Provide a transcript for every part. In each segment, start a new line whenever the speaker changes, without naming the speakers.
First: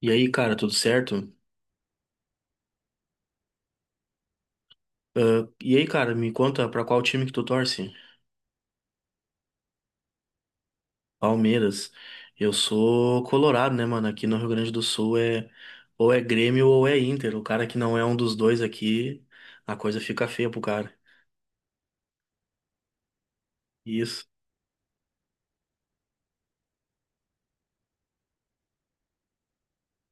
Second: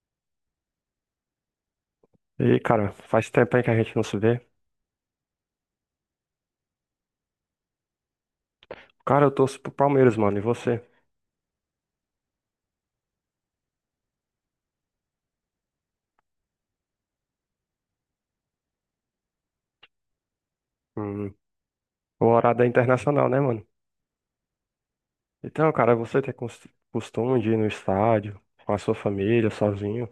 E aí, cara, tudo certo?
E, cara, faz tempo aí que a gente não se vê.
Ah, e aí, cara, me conta pra qual time que tu torce?
Cara, eu torço pro Palmeiras, mano. E você?
Palmeiras. Eu sou colorado, né, mano? Aqui no Rio Grande do Sul é ou é Grêmio ou é Inter. O cara que não é um dos dois aqui, a coisa fica feia pro cara.
Hum, o horário é internacional, né, mano?
Isso.
Então, cara, você tem costume de ir no estádio com a sua família, sozinho?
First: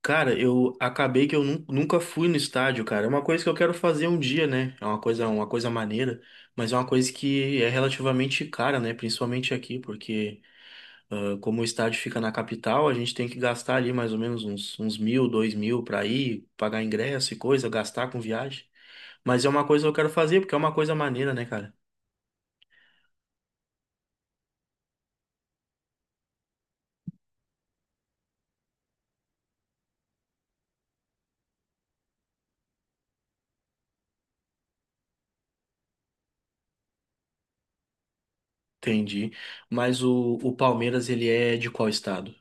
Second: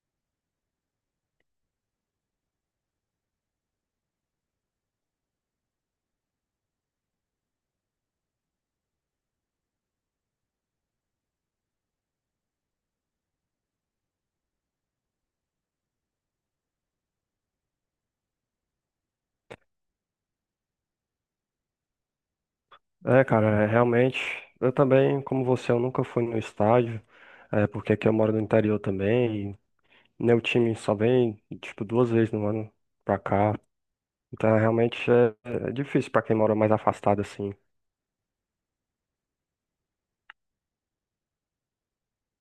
Cara, eu acabei que eu nunca fui no estádio, cara. É uma coisa que eu quero fazer um dia, né? É uma coisa maneira, mas é uma coisa que é relativamente cara, né? Principalmente aqui, porque como o estádio fica na capital, a gente tem que gastar ali mais ou menos uns mil, dois mil para ir, pagar ingresso e coisa, gastar com viagem. Mas é uma coisa que eu quero fazer, porque é uma coisa maneira, né, cara?
É, cara, é, realmente. Eu também, como você, eu nunca fui no estádio. É, porque aqui eu moro no interior também. E meu time só vem, tipo, duas vezes no ano pra cá. Então, realmente é, é difícil pra quem mora mais afastado, assim.
Entendi. Mas o Palmeiras, ele é de qual estado?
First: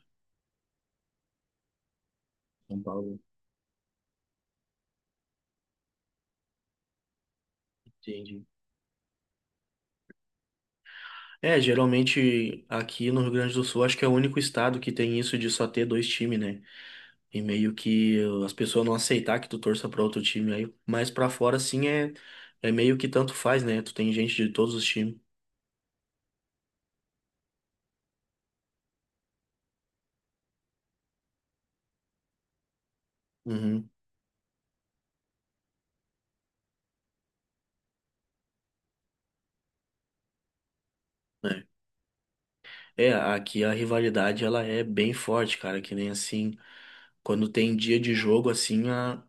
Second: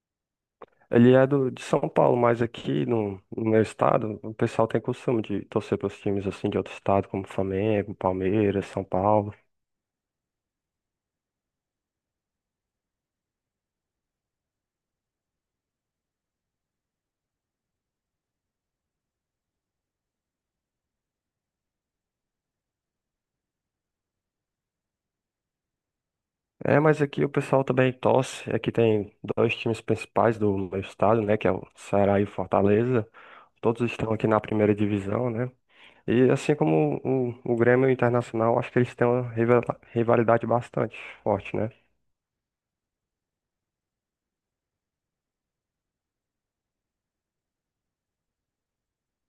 Ele é do, de São Paulo, mas
São
aqui
Paulo.
no meu estado, o pessoal tem costume de torcer para os times assim de outro estado, como Flamengo,
Entendi.
Palmeiras, São Paulo.
É, geralmente aqui no Rio Grande do Sul, acho que é o único estado que tem isso de só ter dois times, né? E meio que as pessoas não aceitar que tu torça pra outro time aí. Mas pra fora, sim, é, é meio que tanto faz, né? Tu tem gente de todos os times.
É, mas aqui o pessoal também torce. Aqui tem dois times principais do meu estado, né, que é o Ceará e o Fortaleza.
Uhum.
Todos estão aqui na primeira divisão, né? E assim como o Grêmio e o Internacional, acho que eles têm uma rivalidade bastante forte,
Né?
né?
É, aqui a rivalidade ela é bem forte, cara, que nem assim, quando tem dia de jogo assim,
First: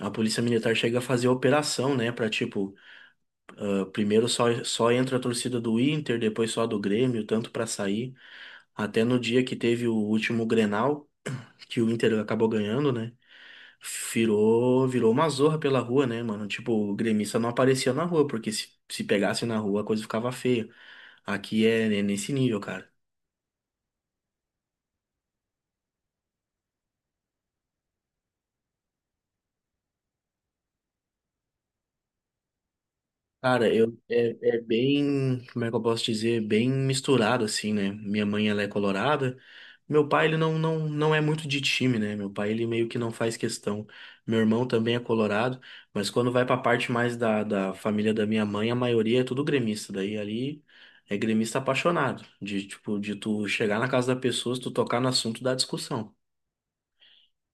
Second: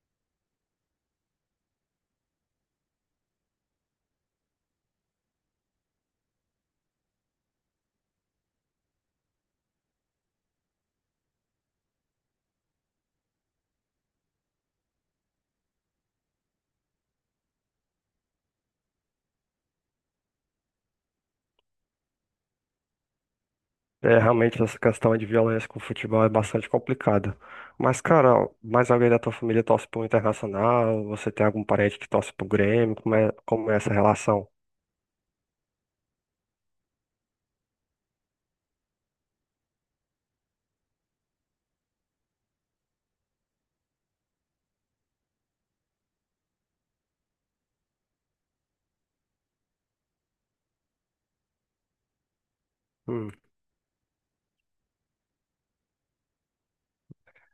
a Polícia Militar chega a fazer operação, né, pra, tipo, ah, primeiro só entra a torcida do Inter, depois só a do Grêmio, tanto pra sair, até no dia que teve o último Grenal, que o Inter acabou ganhando, né? Virou uma zorra pela rua, né, mano? Tipo, o gremista não aparecia na rua, porque se pegasse na rua a coisa ficava feia. Aqui é nesse nível, cara.
É, realmente essa questão de violência com o futebol é bastante complicada. Mas, cara, mais alguém da tua família torce pro Internacional? Você tem algum parente que torce pro Grêmio? Como
Cara,
é essa
eu é,
relação?
é bem, como é que eu posso dizer, bem misturado assim, né? Minha mãe ela é colorada. Meu pai ele não é muito de time, né? Meu pai ele meio que não faz questão. Meu irmão também é colorado, mas quando vai pra parte mais da família da minha mãe, a maioria é tudo gremista. Daí ali é gremista apaixonado, de tipo de
Hum.
tu chegar na casa da pessoa, se tu tocar no assunto da discussão.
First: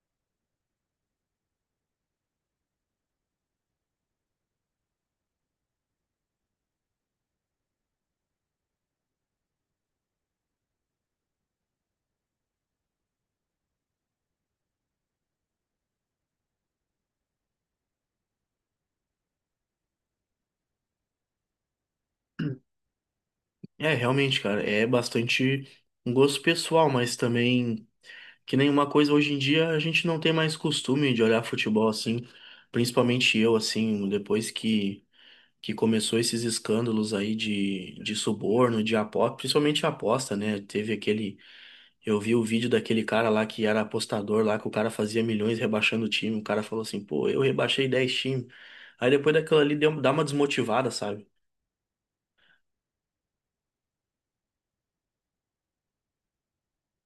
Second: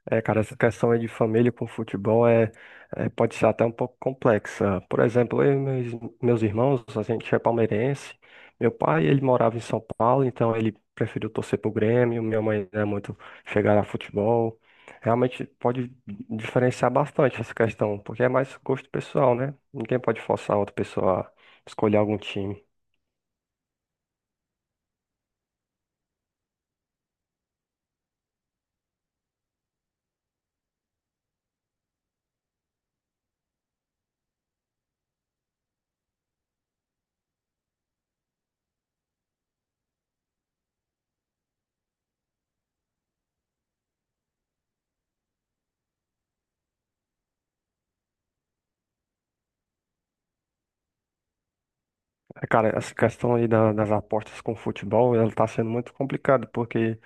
É, cara, essa questão aí de família com futebol é- pode ser até um pouco complexa. Por exemplo, eu e meus irmãos, a gente é palmeirense. Meu pai, ele morava em São Paulo, então ele preferiu torcer pro Grêmio. Minha mãe não é muito chegada a futebol. Realmente pode diferenciar bastante essa questão, porque é mais gosto pessoal, né? Ninguém pode forçar outra pessoa a escolher algum time.
É, realmente, cara, é bastante um gosto pessoal, mas também que nenhuma coisa hoje em dia a gente não tem mais costume de olhar futebol assim, principalmente eu assim, depois que começou esses escândalos aí de suborno, de aposta, principalmente aposta, né? Teve aquele, eu vi o vídeo daquele cara lá que era apostador lá que o cara fazia milhões rebaixando o time, o cara falou assim: "Pô, eu rebaixei 10 times". Aí depois daquilo ali deu, dá uma desmotivada, sabe?
É, cara, essa questão aí das apostas com futebol, ela tá sendo muito complicada, porque,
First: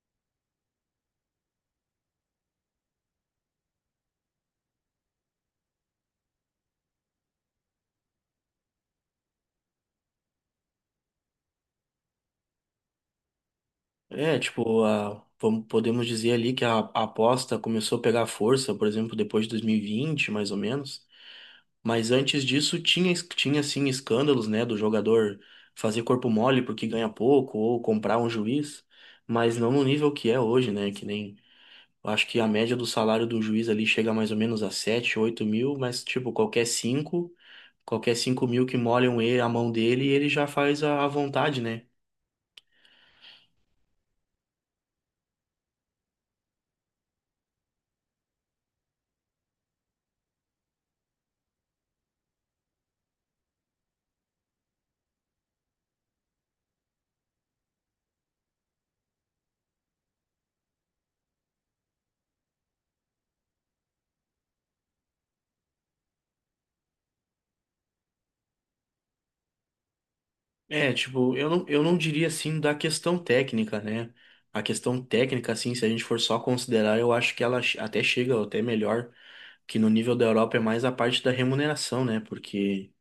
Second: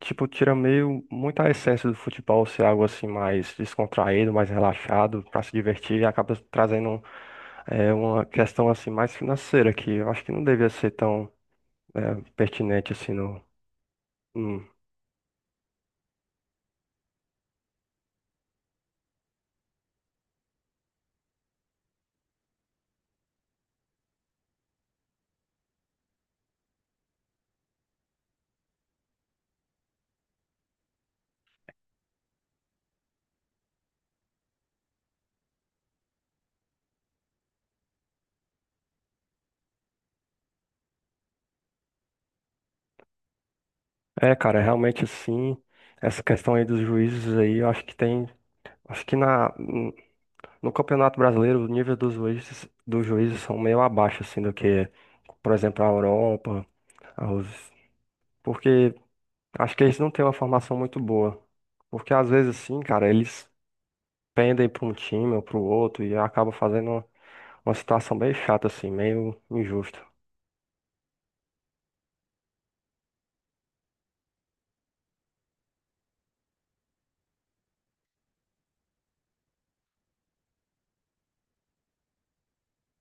tipo, tira meio muita essência do futebol ser algo assim mais descontraído, mais relaxado, pra se divertir, e acaba trazendo uma questão assim mais financeira, que eu acho que não devia ser tão pertinente assim no.
É,
Hum.
tipo, a, vamos- podemos dizer ali que a aposta começou a pegar força, por exemplo, depois de 2020, mais ou menos. Mas antes disso tinha, tinha sim escândalos, né, do jogador fazer corpo mole porque ganha pouco ou comprar um juiz, mas não no nível que é hoje, né, que nem eu acho que a média do salário do juiz ali chega mais ou menos a 7 8 mil, mas tipo, qualquer 5 mil que molham ele, a mão dele, ele já faz a vontade, né?
É, cara, realmente assim, essa questão aí dos juízes aí, eu acho que tem. Acho que na, No Campeonato Brasileiro, o nível dos juízes são meio abaixo, assim, do que, por exemplo, a Europa, aos... porque acho que eles não têm uma formação muito boa. Porque às vezes, assim, cara, eles pendem para um time ou para o outro e acaba fazendo uma situação bem chata, assim, meio injusta.
É, tipo, eu não diria assim da questão técnica, né? A questão técnica, assim, se a gente for só considerar, eu acho que ela até chega até melhor que no nível da Europa é mais a parte da remuneração, né? Porque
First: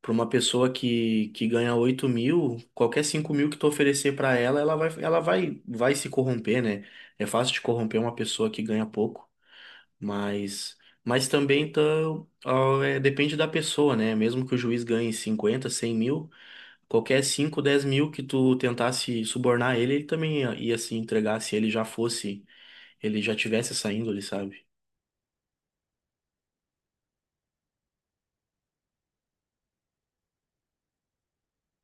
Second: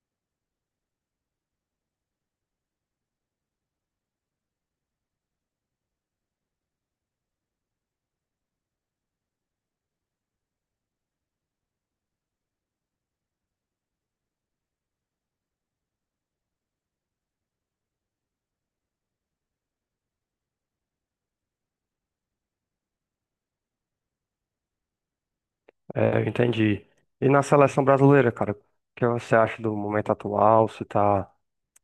para uma pessoa que ganha 8 mil, qualquer 5 mil que tu oferecer para ela, vai se corromper, né? É fácil de corromper uma pessoa que ganha pouco, mas, mas também tá, ó, é, depende da pessoa, né? Mesmo que o juiz ganhe 50, 100 mil, qualquer 5, 10 mil que tu tentasse subornar ele, ele também ia se entregar se ele ele já tivesse essa índole, sabe?
É, eu entendi. E na seleção brasileira, cara, o que você acha do momento atual? Se tá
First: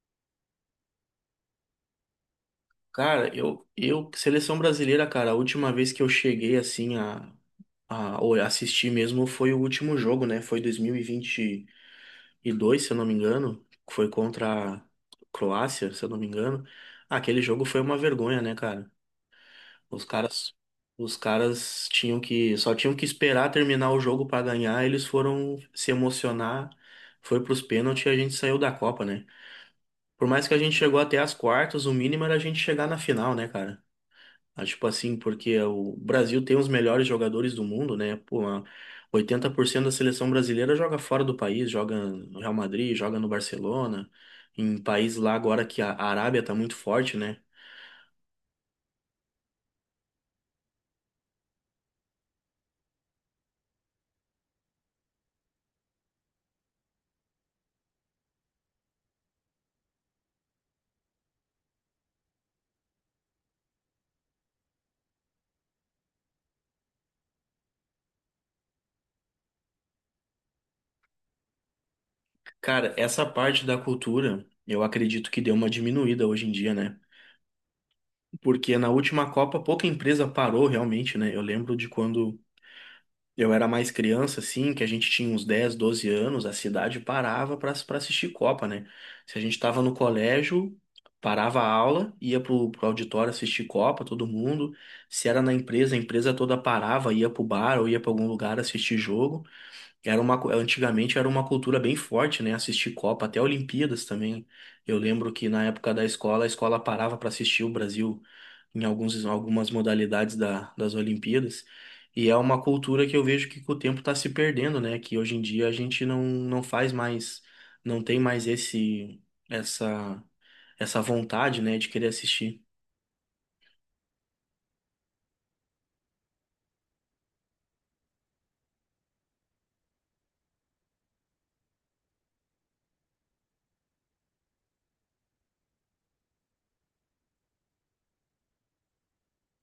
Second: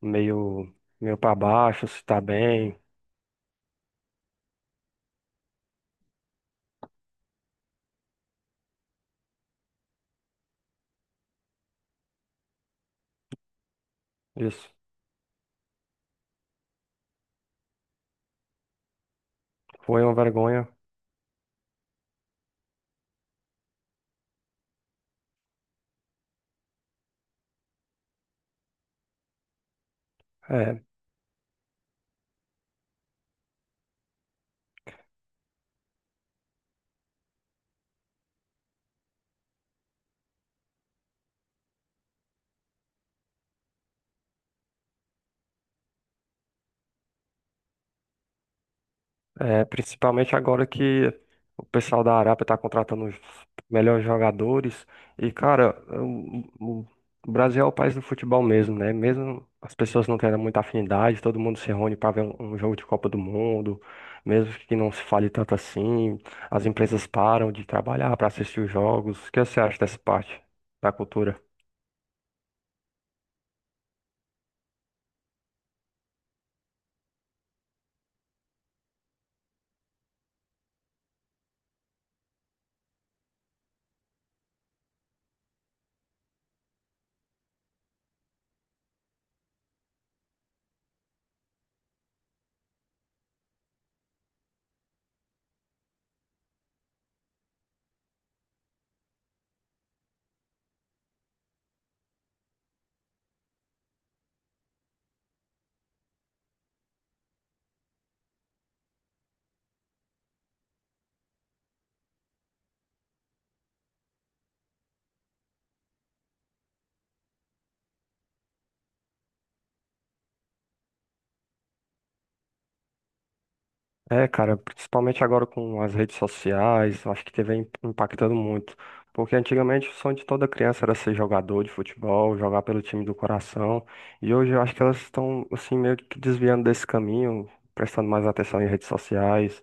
meio, meio para baixo, se tá bem?
Cara, seleção brasileira, cara, a última vez que eu cheguei assim a ou assistir mesmo foi o último jogo, né? Foi dois mil e vinte e dois se eu não me engano. Foi
Isso
contra a Croácia, se eu não me engano. Aquele jogo foi uma vergonha, né, cara?
foi
Os
uma
caras,
vergonha.
os caras tinham que, só tinham que esperar terminar o jogo pra ganhar. Eles foram se emocionar, foi pros pênaltis e a gente saiu da Copa, né? Por mais que a gente
É,
chegou até as quartas, o mínimo era a gente chegar na final, né, cara? Tipo assim, porque o Brasil tem os melhores jogadores do mundo, né? Pô, 80% da seleção brasileira joga fora do país, joga no Real Madrid, joga no Barcelona, em países lá agora que a Arábia tá muito forte, né?
É, principalmente agora que o pessoal da Arábia está contratando os melhores jogadores. E, cara, o- o Brasil é o país do futebol mesmo, né? Mesmo as pessoas não tendo muita afinidade, todo mundo se reúne para ver um, um jogo de Copa do Mundo, mesmo que não se fale tanto assim. As empresas param de trabalhar para assistir os jogos. O que você acha dessa parte da cultura?
Cara, essa parte da cultura, eu acredito que deu uma diminuída hoje em dia, né? Porque na última Copa pouca empresa parou realmente, né? Eu lembro de quando eu era mais criança, assim, que a gente tinha uns 10 12 anos, a cidade parava para assistir Copa, né? Se a gente tava no colégio, parava a aula, ia pro, pro auditório assistir Copa, todo mundo. Se era na empresa, a empresa toda parava, ia pro bar ou ia pra algum lugar assistir jogo. Era uma, antigamente era uma cultura bem forte, né? Assistir Copa, até Olimpíadas também. Eu lembro que na época da escola, a escola parava para assistir o Brasil em algumas modalidades das Olimpíadas. E é uma cultura que eu vejo que com o tempo está se perdendo, né? Que hoje em dia a gente não faz mais, não tem mais essa, essa vontade, né, de querer assistir.
É, cara, principalmente agora com as redes sociais, eu acho que teve impactando muito. Porque antigamente o sonho de toda criança era ser jogador de futebol, jogar pelo time do coração. E hoje eu acho que elas estão, assim, meio que desviando desse caminho, prestando mais atenção em redes sociais.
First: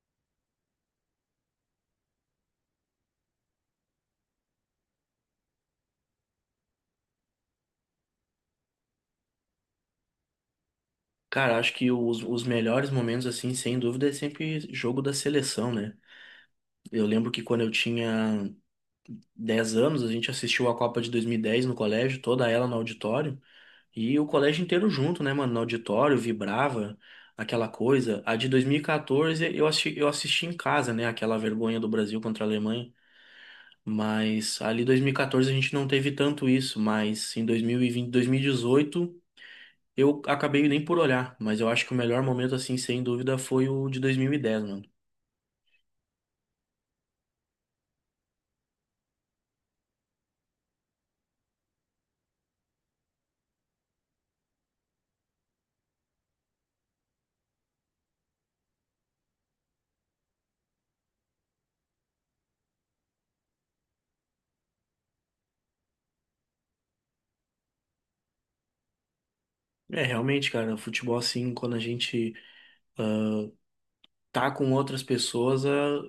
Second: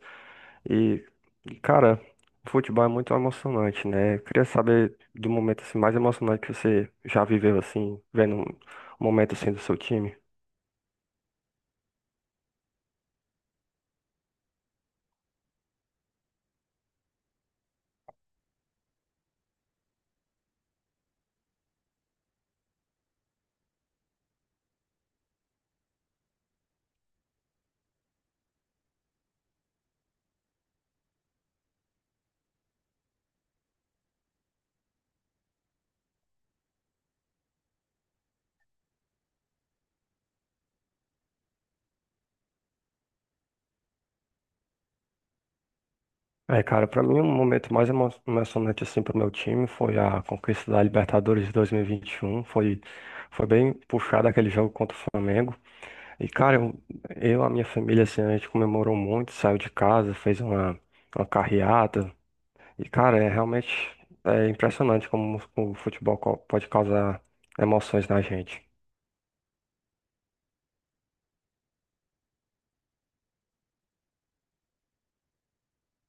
E, cara, o futebol é muito emocionante, né? Eu queria saber do momento assim, mais emocionante que você já viveu, assim, vendo um momento assim do seu time.
Cara, acho que os melhores momentos, assim, sem dúvida, é sempre jogo da seleção, né? Eu lembro que quando eu tinha 10 anos, a gente assistiu a Copa de 2010 no colégio, toda ela no auditório. E o colégio inteiro junto, né, mano? No auditório, vibrava aquela coisa. A de 2014 eu assisti em casa, né? Aquela vergonha do Brasil contra a Alemanha. Mas ali 2014 a gente não teve tanto isso. Mas em 2020, 2018 eu acabei nem por olhar. Mas eu acho que o melhor momento, assim, sem dúvida, foi o de 2010, mano.
É, cara, pra mim o momento mais emocionante assim pro meu time foi a conquista da Libertadores de 2021. Foi bem puxado aquele jogo contra o Flamengo. E, cara, eu, a minha família, assim, a gente comemorou muito, saiu de casa, fez uma carreata. E, cara, é realmente é impressionante como o futebol pode causar emoções na gente.
É, realmente, cara, o futebol, assim, quando a gente tá com outras pessoas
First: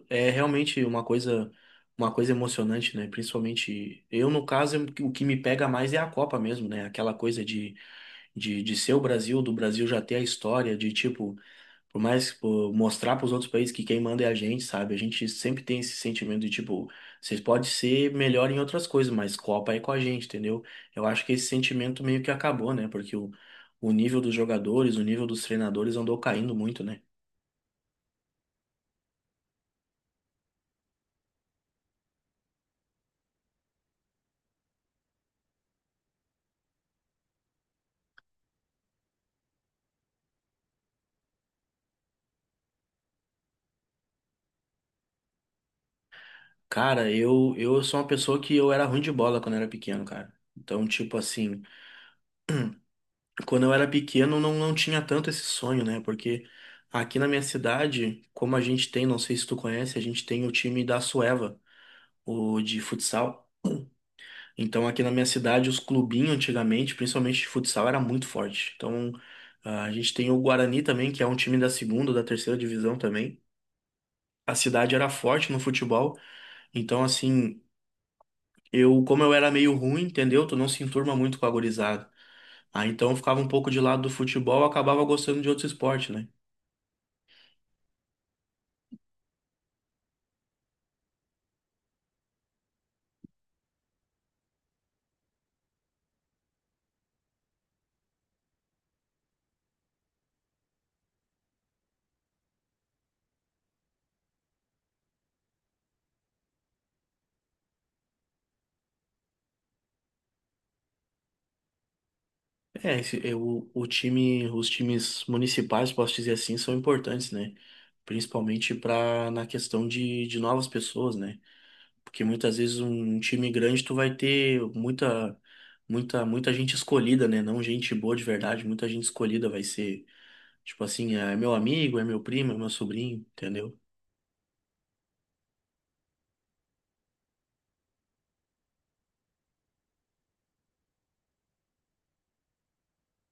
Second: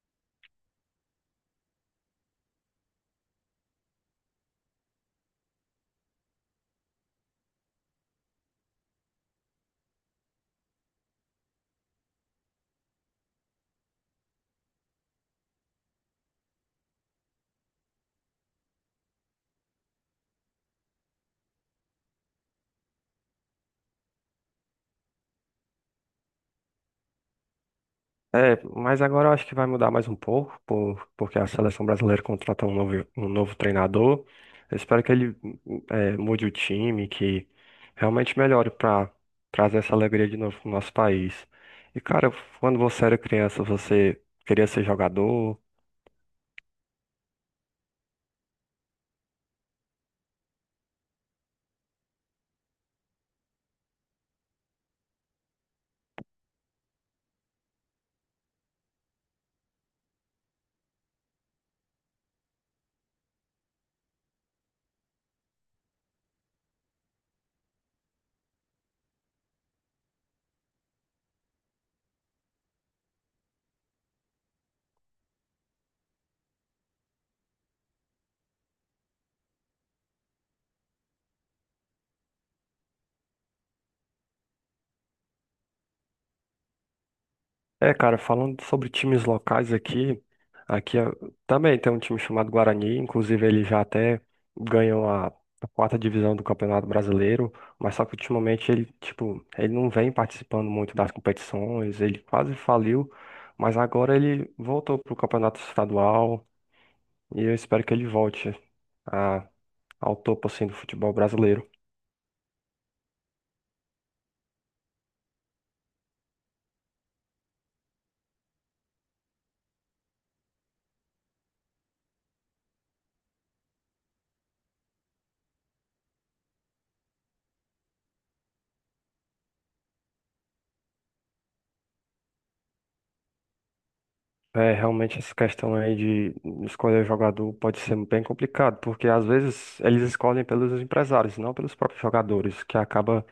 é, é realmente uma coisa emocionante, né? Principalmente eu, no caso, eu- o que me pega mais é a Copa mesmo, né? Aquela coisa de ser o Brasil, do Brasil já ter a história, de tipo, por mais pô, mostrar para os outros países que quem manda é a gente, sabe? A gente sempre tem esse sentimento de tipo, vocês podem ser melhor em outras coisas, mas Copa é com a gente, entendeu? Eu acho que esse sentimento meio que acabou, né? Porque o nível dos jogadores, o nível dos treinadores andou caindo muito, né?
É, mas agora eu acho que vai mudar mais um pouco, porque a seleção brasileira contratou um novo treinador. Eu espero que ele mude o time, que realmente melhore para trazer essa alegria de novo pro nosso país. E cara, quando você era criança, você queria ser jogador?
Cara, eu sou uma pessoa que eu era ruim de bola quando eu era pequeno, cara. Então, tipo assim, quando eu era pequeno não tinha tanto esse sonho, né? Porque aqui na minha cidade, como a gente tem, não sei se tu conhece, a gente tem o time da Sueva, o de futsal. Então, aqui na minha cidade, os clubinhos antigamente, principalmente de futsal, era muito forte. Então, a gente tem o Guarani também, que é um time da segunda, da terceira divisão também. A cidade era forte no futebol, então assim. Eu, como eu era meio ruim, entendeu? Tu não se enturma muito com a gurizada. Ah, então eu ficava um pouco de lado do futebol, eu acabava gostando de outro esporte, né?
É, cara, falando sobre times locais aqui, aqui eh, também tem um time chamado Guarani, inclusive ele já até ganhou a 4ª divisão do Campeonato Brasileiro, mas só que ultimamente ele, tipo, ele não vem participando muito das competições, ele quase faliu, mas agora ele voltou pro Campeonato Estadual e eu espero que ele volte a- ao topo, assim, do futebol brasileiro.
É, esse, eu, o time, os times municipais, posso dizer assim, são importantes, né? Principalmente para na questão de novas pessoas, né? Porque muitas vezes um time grande tu vai ter muita muita gente escolhida, né? Não gente boa de verdade, muita gente escolhida vai ser, tipo assim, é meu amigo, é meu primo, é meu sobrinho, entendeu?
É, realmente essa questão aí de escolher jogador pode ser bem complicado, porque às vezes eles escolhem pelos empresários, não pelos próprios jogadores, que acaba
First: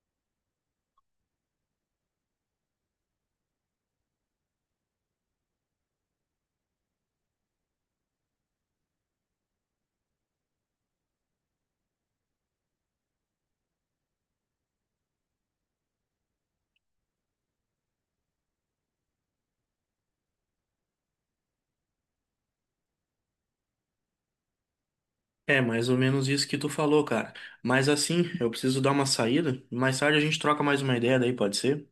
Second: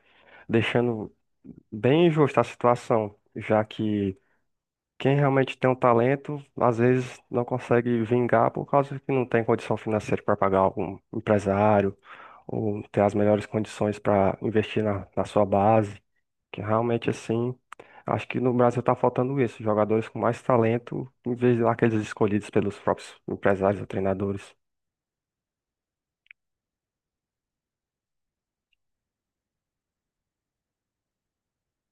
deixando bem injusta a situação, já que quem realmente tem um talento, às vezes não consegue vingar por causa que não tem condição financeira para pagar algum empresário, ou ter as melhores condições para investir na, na sua base. Que realmente assim, acho que no Brasil tá faltando isso, jogadores com mais talento, em vez daqueles escolhidos pelos próprios empresários ou treinadores.
É mais ou menos isso que tu falou, cara. Mas assim, eu preciso dar uma saída. Mais tarde a gente troca mais uma ideia daí, pode ser?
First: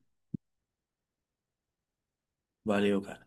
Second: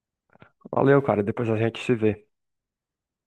Valeu, cara, depois a gente se vê.
Valeu, cara.